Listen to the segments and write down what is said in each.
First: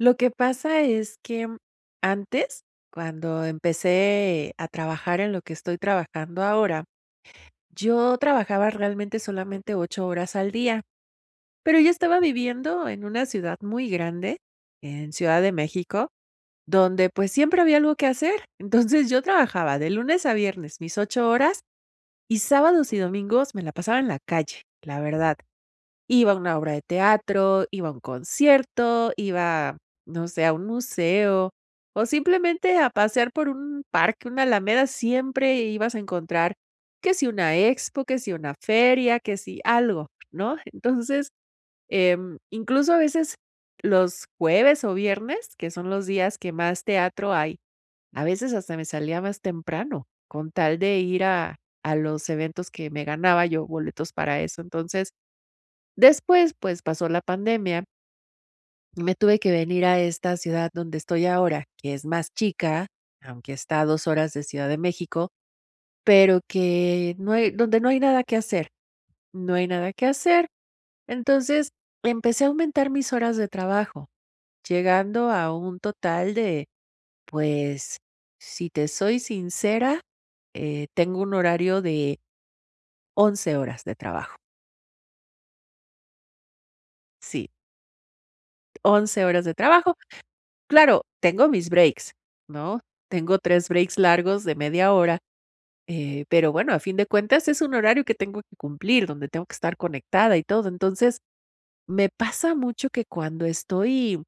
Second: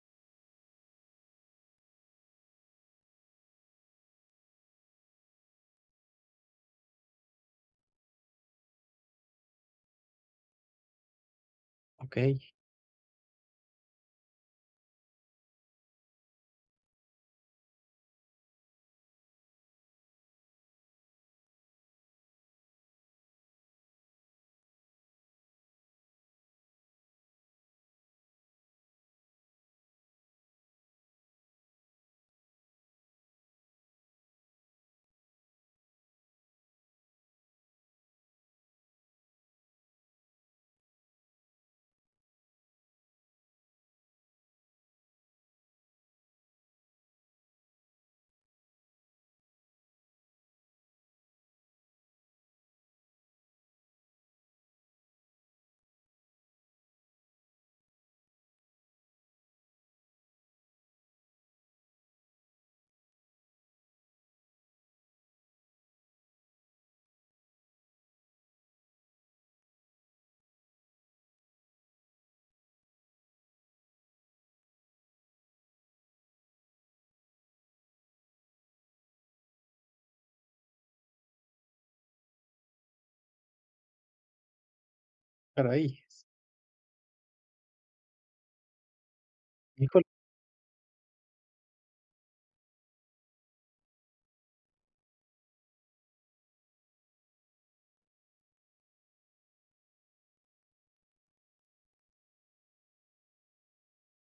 Lo que pasa es que mm, antes, cuando empecé a trabajar en lo que estoy trabajando ahora, yo trabajaba realmente solamente 8 horas al día, pero yo estaba Okey. viviendo en una ciudad muy grande, en Ciudad de México, donde, pues, siempre había algo que hacer. Entonces yo trabajaba de lunes a viernes mis 8 horas y sábados y domingos me la pasaba en la calle, la verdad. Iba a una obra de teatro, iba a un concierto, iba, no sé, a un museo o simplemente a pasear por un parque, una alameda, siempre ibas a encontrar que si una expo, que si una feria, que si algo, ¿no? Entonces, em, incluso a veces los jueves o viernes, que son los días que más teatro hay, a veces hasta me salía más temprano con tal de ir a a los eventos que me ganaba yo boletos, para eso, entonces. Después, pues pasó la pandemia y me tuve que venir a esta ciudad donde estoy ahora, que es más chica, aunque está a 2 horas de Ciudad de México, pero que no hay donde no hay nada que hacer no hay nada que hacer, entonces empecé a aumentar mis horas de trabajo, llegando a un total de, pues, si te soy sincera, eh, tengo un horario de 11 horas de trabajo. Para ellas. Sí. 11 horas de trabajo. [unintelligible] Claro, tengo mis breaks ¿no? Tengo 3 breaks largos de media hora, eh, pero bueno, a fin de cuentas es un horario que tengo que cumplir donde tengo que estar conectada y todo. Entonces, me pasa mucho que cuando estoy,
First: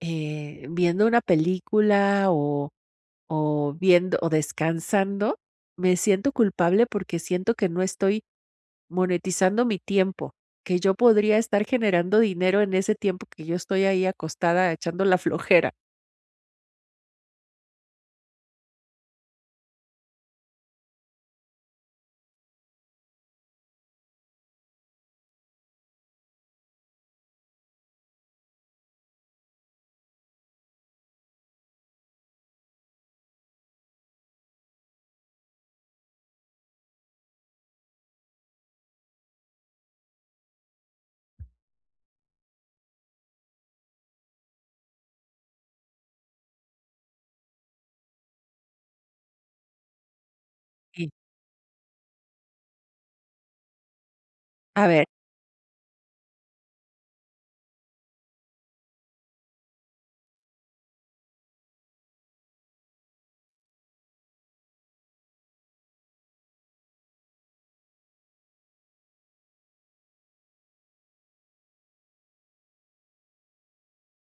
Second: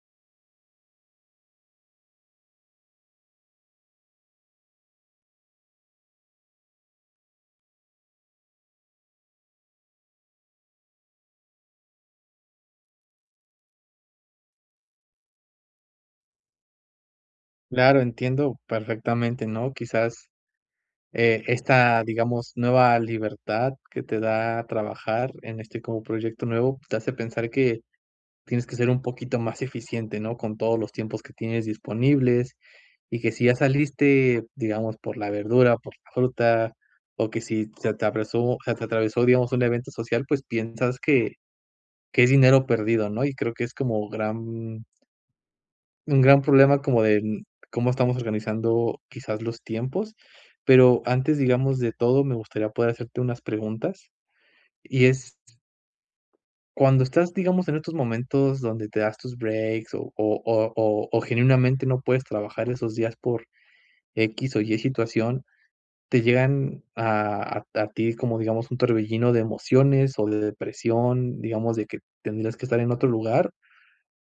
eh, viendo una película o o viendo o descansando, me siento culpable porque siento que no estoy monetizando mi tiempo, que yo podría estar generando dinero en ese tiempo que yo estoy ahí acostada, echando la flojera. Claro. Entiendo perfectamente, ¿no? Quizás. Esta, digamos, nueva libertad, que te da trabajar en este como proyecto nuevo te hace pensar que tienes que ser un poquito más eficiente, ¿no?, con todos los tiempos que tienes disponibles y que si ya saliste, digamos, por la verdura o por la fruta o que si se atravesó se te atravesó, digamos un evento social, pues piensas que que es dinero perdido, ¿no? Y creo que es como gran un gran problema como de cómo estamos organizando quizás los tiempos, pero Y antes, digamos de todo, me gustaría poder hacerte unas preguntas A y ver. es ¿Cuándo estás, digamos, en estos momentos donde te das tus breaks o o o o o genuinamente no puedes trabajar esos días por equis o ye situación, te llegan a a a ti como digamos, un torbellino de emociones o de depresión, digamos de que tendrías que estar en otro lugar,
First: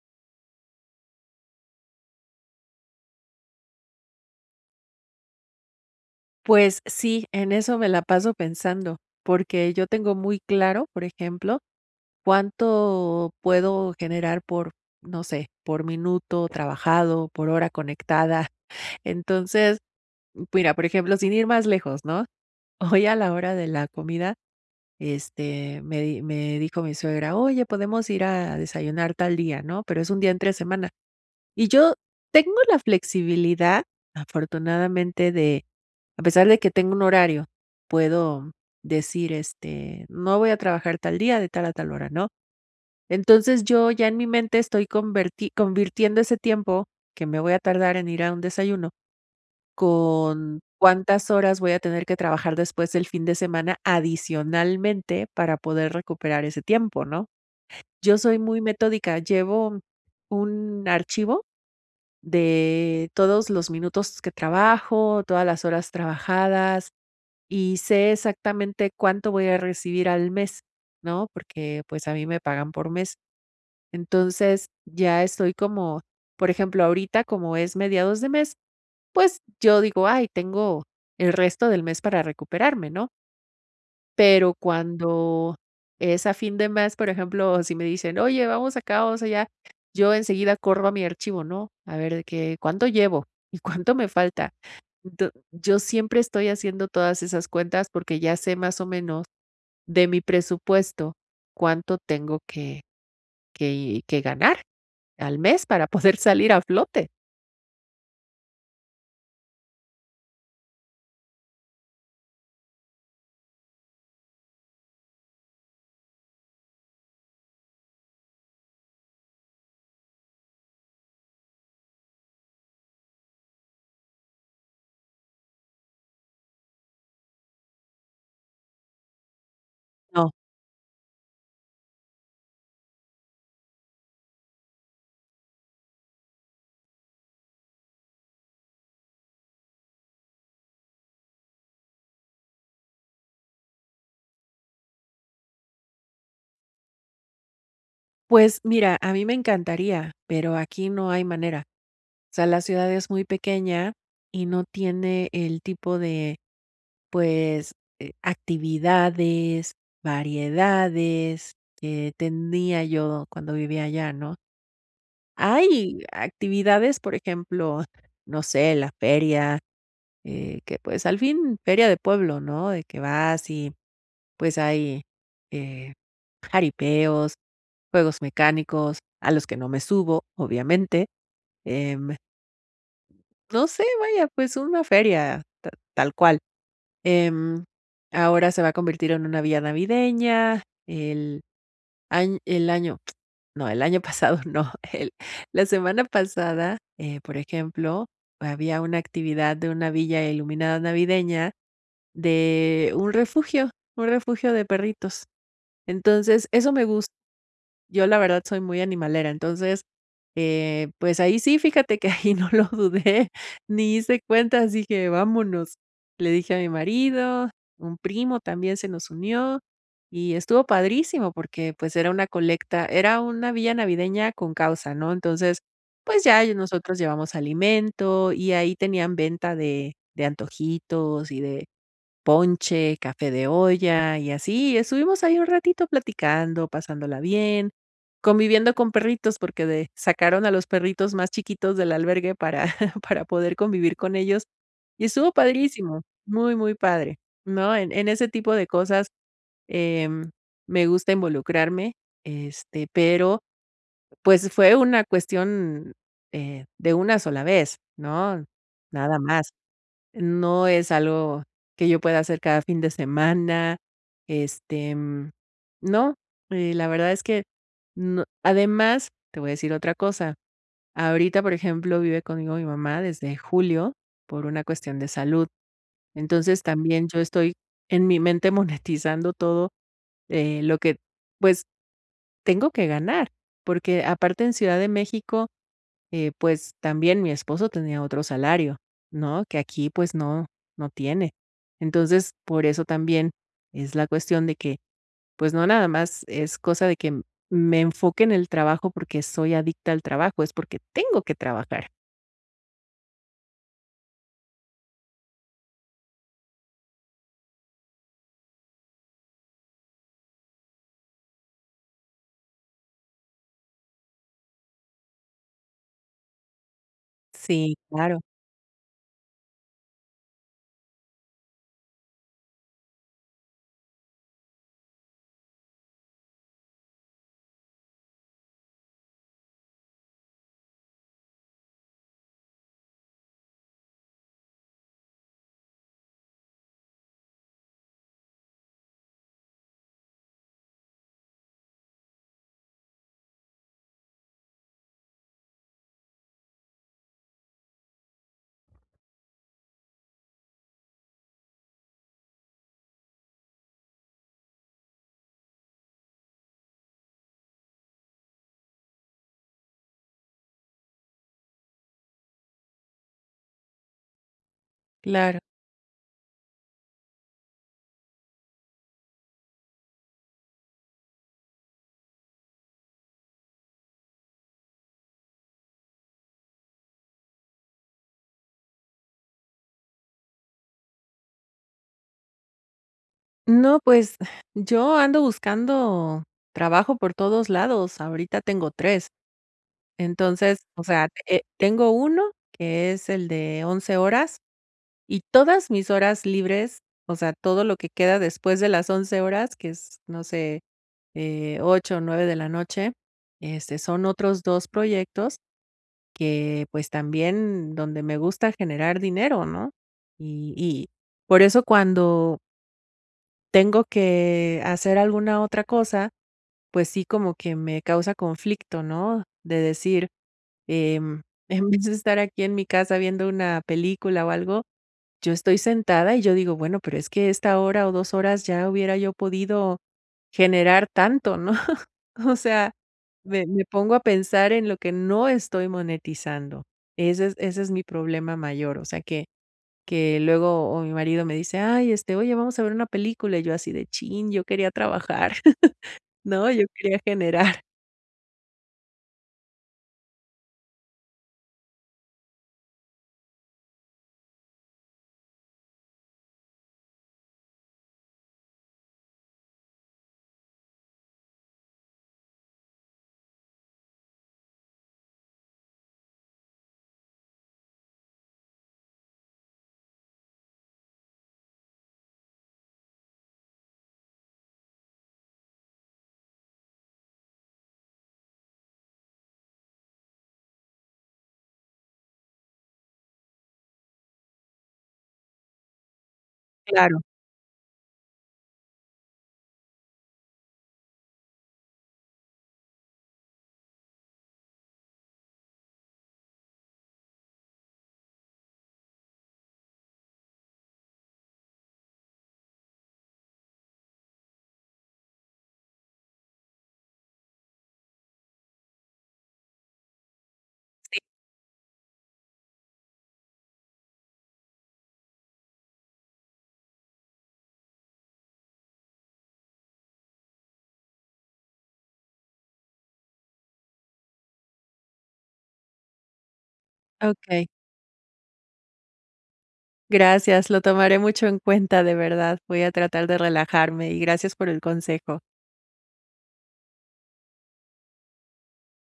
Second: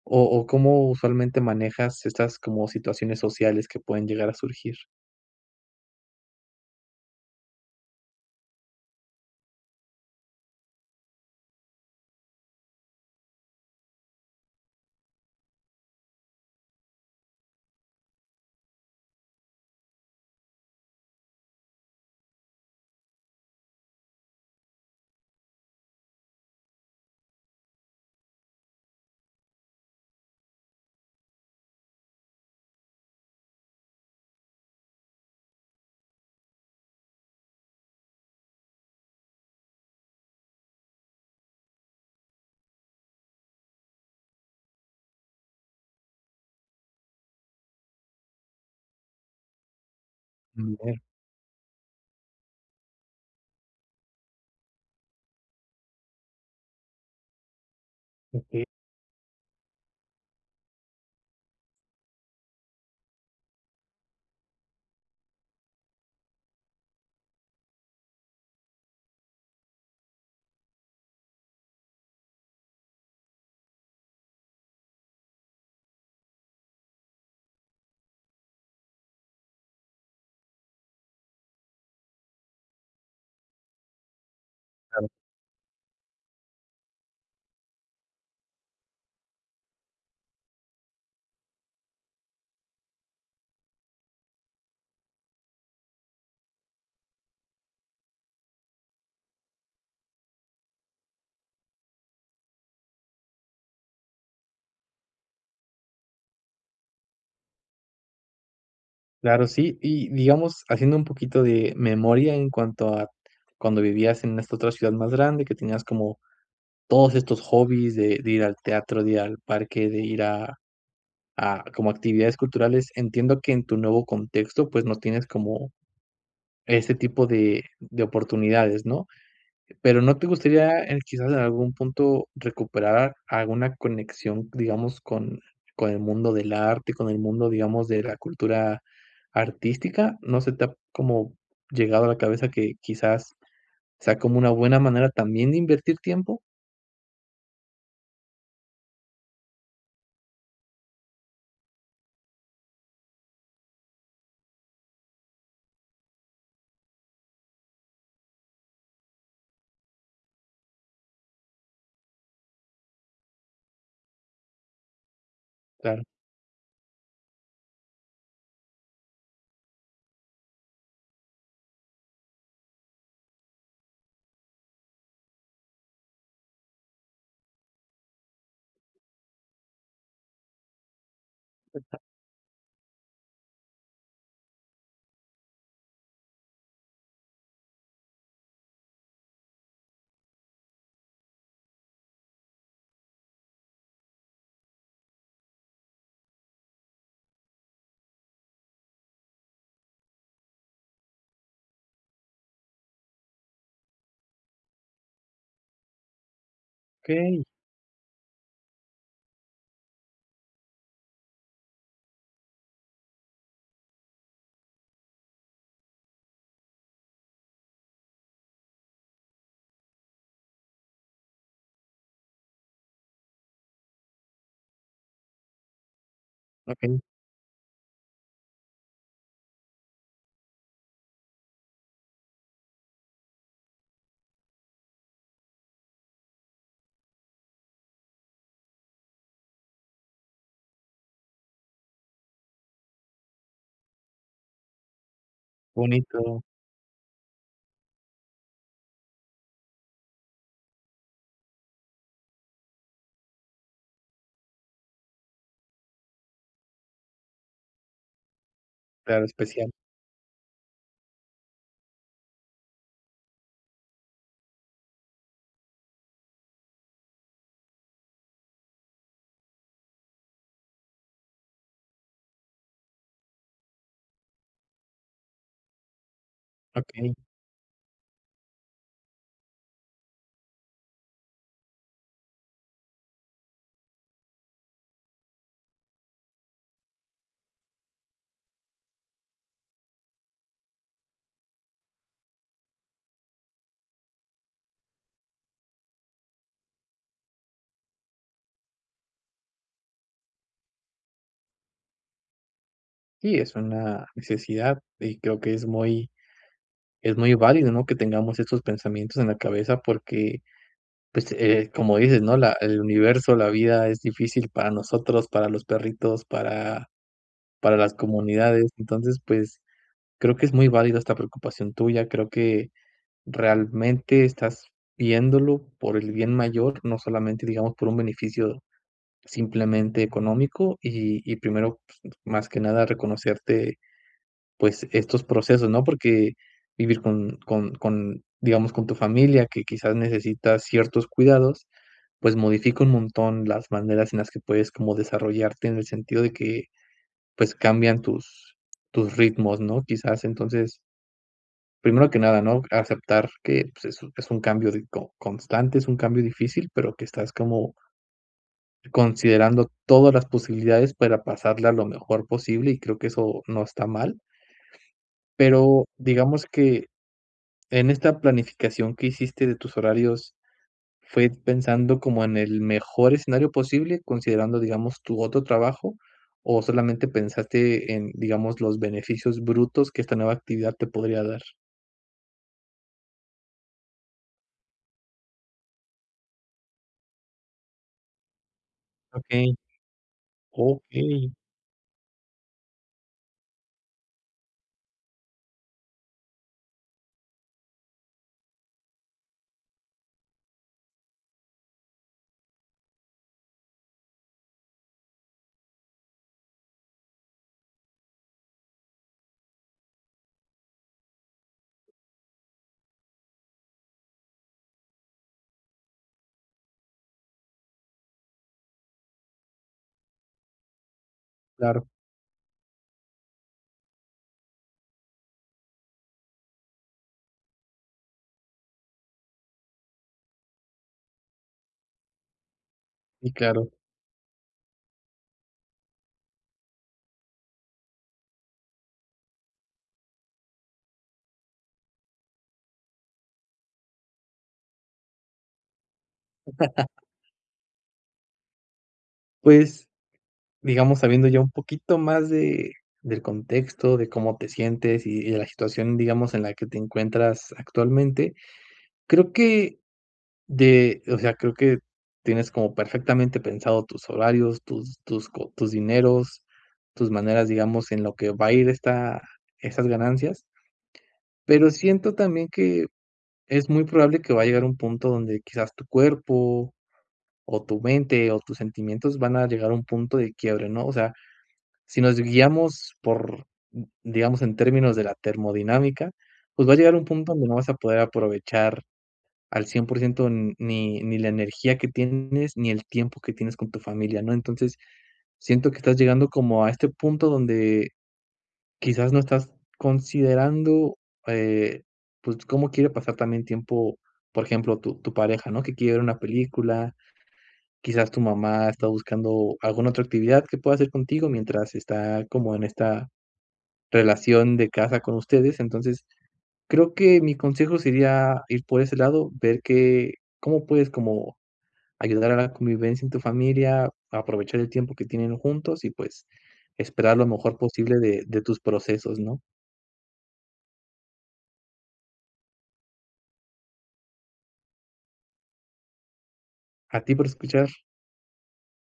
o o cómo usualmente manejas estas como situaciones sociales que pueden llegar a surgir? Pues sí, en eso me la paso pensando porque yo tengo muy claro, por ejemplo, cuánto puedo generar, por no sé por minuto trabajado por hora conectada. Entonces mira, por ejemplo, sin ir más lejos, ¿no? Hoy a la hora de la comida este, me di me dijo mi suegra: "Oye, ¿podemos ir a desayunar tal día", ¿no? Pero es un día entre semana y yo tengo la flexibilidad, afortunadamente, de, a pesar de que tengo un horario, puedo decir este, no voy a trabajar tal día de tal a tal hora, ¿no? Entonces yo ya en mi mente estoy converti convirtiendo ese tiempo, que me voy a tardar en ir a un desayuno, con [unintelligible] cuántas horas voy a tener que trabajar después, el fin de semana adicionalmente, para poder recuperar ese tiempo, ¿no? Yo soy muy Okey. metódica, llevo un archivo de todos los minutos que trabajo, todas las horas trabajadas, y sé exactamente cuánto voy a recibir al mes, ¿no? Porque, pues, a mí me pagan por mes, entonces ya estoy como, por ejemplo, ahorita como es mediados de mes, pues yo digo: "Ay, tengo el resto del mes para recuperarme", ¿no? Pero Claro. cuando es a fin de mes, por ejemplo, si me dicen: "Oye, vamos acá, vamos allá" yo enseguida corro a mi archivo, ¿no?, a ver de que, cuánto llevo y cuánto me falta. D yo siempre estoy haciendo todas esas cuentas porque ya sé más o menos, de mi presupuesto, cuánto tengo que que que ganar al mes para poder salir a flote. Claro, sí. Y, digamos, haciendo un poquito de memoria en cuanto a cuando vivías en esta otra ciudad más grande, que tenías como todos estos hobbies de de ir al teatro, de ir al parque, de ir a a, como actividades culturales. Entiendo que en tu nuevo contexto, pues, no tienes como ese tipo de de oportunidades, ¿no?, pero, ¿no te No. gustaría, eh, quizás en algún punto, recuperar alguna conexión, digamos con con el mundo del arte, con el mundo, digamos, de la cultura artística? ¿No se te ha, como, llegado a la cabeza que quizás sea como una buena manera también de invertir tiempo? Pues mira, a mí me encantaría, pero aquí no hay manera, o sea, la ciudad es muy pequeña y no tiene el tipo de pues, eh, actividades, variedades, eh, tenía yo cuando vivía allá, ¿no? Hay Claro. actividades, por ejemplo, no sé, la feria, eh, que pues, al fin feria de pueblo, ¿no?, de que vas, y pues hay, eh, jaripeos, juegos mecánicos, a los que no me subo, obviamente, [unintelligible] em no sé, vaya, pues una feria ta tal cual, em, ahora se va a convertir en una villa navideña. El añ el año no, el año pasado no, el la semana pasada, eh, por ejemplo, había una actividad de una villa iluminada navideña, de un refugio un refugio de perritos. Entonces, eso me gust Okey. Yo la verdad, soy muy animalera. Entonces, eh, pues ahí sí, fíjate que ahí no lo dudé ni hice cuentas, dije: "Vámonos", le dije a mi marido, un primo también se nos unió, y estuvo padrísimo porque, pues, era una colecta, era una vía navideña con causa, ¿no? Entonces, pues ya ahí nosotros Okey. llevamos alimento y ahí tenían venta de de antojitos y de ponche, café de olla, y así estuvimos ahí un ratito platicando, pasándola bien, conviviendo con perritos porque de sacaron a los perritos más chiquitos del albergue para para poder convivir con ellos, y estuvo padrísimo, Bonito. muy, muy padre, ¿no?, en en ese tipo de cosas, em, me gusta involucrarme, este, pero pues, fue una cuestión, eh, de una sola vez, ¿no?, nada Claro, más, especial. no es algo que yo pueda hacer cada fin de semana. Este, mm, no, y la verdad es que, no además, te voy a decir otra cosa, ahorita, por ejemplo, vive conmigo mi mamá desde julio por una cuestión de salud. Entonces, también Okey. yo estoy en mi mente monetizando todo, eh, lo que pues, tengo que ganar porque aparte en Ciudad de México, eh, pues, también mi esposo tenía otro salario, ¿no?, que aquí pues no, no tiene. Entonces, por eso también es la cuestión de que, pues no, nada más, es cosa de que me enfoque en el trabajo porque soy adicta al trabajo, es porque tengo que trabajar. Sí, es una necesidad, y creo que es muy es muy válido, ¿no?, que tengamos estos pensamientos en la cabeza porque, pues, eh, como dices, ¿no?, la el universo, la vida es difícil para nosotros, para los perritos, para para Sí, las claro. comunidades. Entonces, pues, creo que es muy válida esta preocupación tuya. Creo que realmente estás viéndolo por el bien mayor, no solamente, digamos, por un beneficio simplemente económico, y y, primero, pues, más que nada, reconocerte, pues, estos procesos, ¿no? Porque vivir con con con digamos, con tu familia, que quizás necesita ciertos cuidados, pues modifica un montón las maneras en las que puedes como desarrollarte en el sentido de que, pues, cambian tus tus ritmos, ¿no?, quizás, entonces Primero que nada, ¿no?, aceptar que, pues, es un es un cambio di co constante. Es un cambio difícil, pero que estás como considerando todas las posibilidades para pasarla lo mejor posible, y creo que eso no está mal. Claro. Pero digamos que, en esta planificación que hiciste de tus horarios, ¿fue pensando como en el mejor escenario posible, considerando, digamos, tu otro trabajo, o solamente pensaste en, digamos, los beneficios brutos que esta nueva actividad te podría dar? No, pues, yo ando buscando trabajo por todos lados, ahorita tengo 3. Okey. Entonces, o sea, Okey eh eh, tengo uno que es el de 11:00 horas, y todas mis horas libres, o sea, todo lo que queda después de las 11:00 horas, que es, no sé, eh, 8:00 o 9:00 de la noche, este, son otros 2 proyectos que, pues, también donde me gusta generar dinero, ¿no?, y y por eso cuando tengo que hacer alguna otra cosa, pues sí, como que me causa conflicto, ¿no?, de decir, em: "En vez Claro. de estar aquí en mi casa viendo una película o algo", yo estoy sentada, y yo digo: "Bueno, pero es que esta hora o 2 horas, ya hubiera yo podido generar tanto", ¿no?, o sea, Sí, me me claro. pongo a pensar en lo que no estoy monetizando. Ese es ese es mi problema mayor. O sea, que que luego, o mi marido me dice: "Ay, este, oye, vamos a ver una película", y yo así de: "¡Chin!, yo quería trabajar", ¿no?, yo quería generar. Pues, digamos, sabiendo ya un poquito más de del contexto, de cómo te sientes y de la situación, digamos, en la que te encuentras actualmente. Creo que de O sea, creo que tienes como perfectamente pensado tus horarios, tus tus co tus dineros. Tus maneras, digamos, en lo que va a ir, esta esas ganancias. Pero siento, también, que es muy probable que va a llegar un punto donde quizás tu cuerpo, o tu mente, o tus sentimientos van a llegar a un punto de quiebre, ¿no? O sea, si nos guiamos por Digamos, en términos de la termodinámica. Pues, va a llegar Claro. un punto donde no vas a poder aprovechar al 100% ni ni la energía que tienes, ni el tiempo, que tienes con tu familia, ¿no? Entonces, siento que estás llegando como a este punto, donde quizás no estás considerando, eh, pues, cómo quiere pasar también tiempo, por ejemplo, tu tu pareja, ¿no? Que quiere ver una película. Quizás tu mamá, está buscando alguna otra actividad que pueda hacer Sí. contigo, mientras está, como en esta relación, de casa con ustedes. Entonces, creo que mi consejo sería ir por ese lado. Ver qué cómo puedes, como ayudar a la convivencia en tu familia. Aprovechar el tiempo que tienen juntos y, pues, esperar lo Okey. mejor posible de de tus procesos, ¿no? Gracias. Lo tomaré mucho en cuenta, de verdad. Voy a tratar de relajarme. Y, gracias por el consejo. A ti, por escuchar.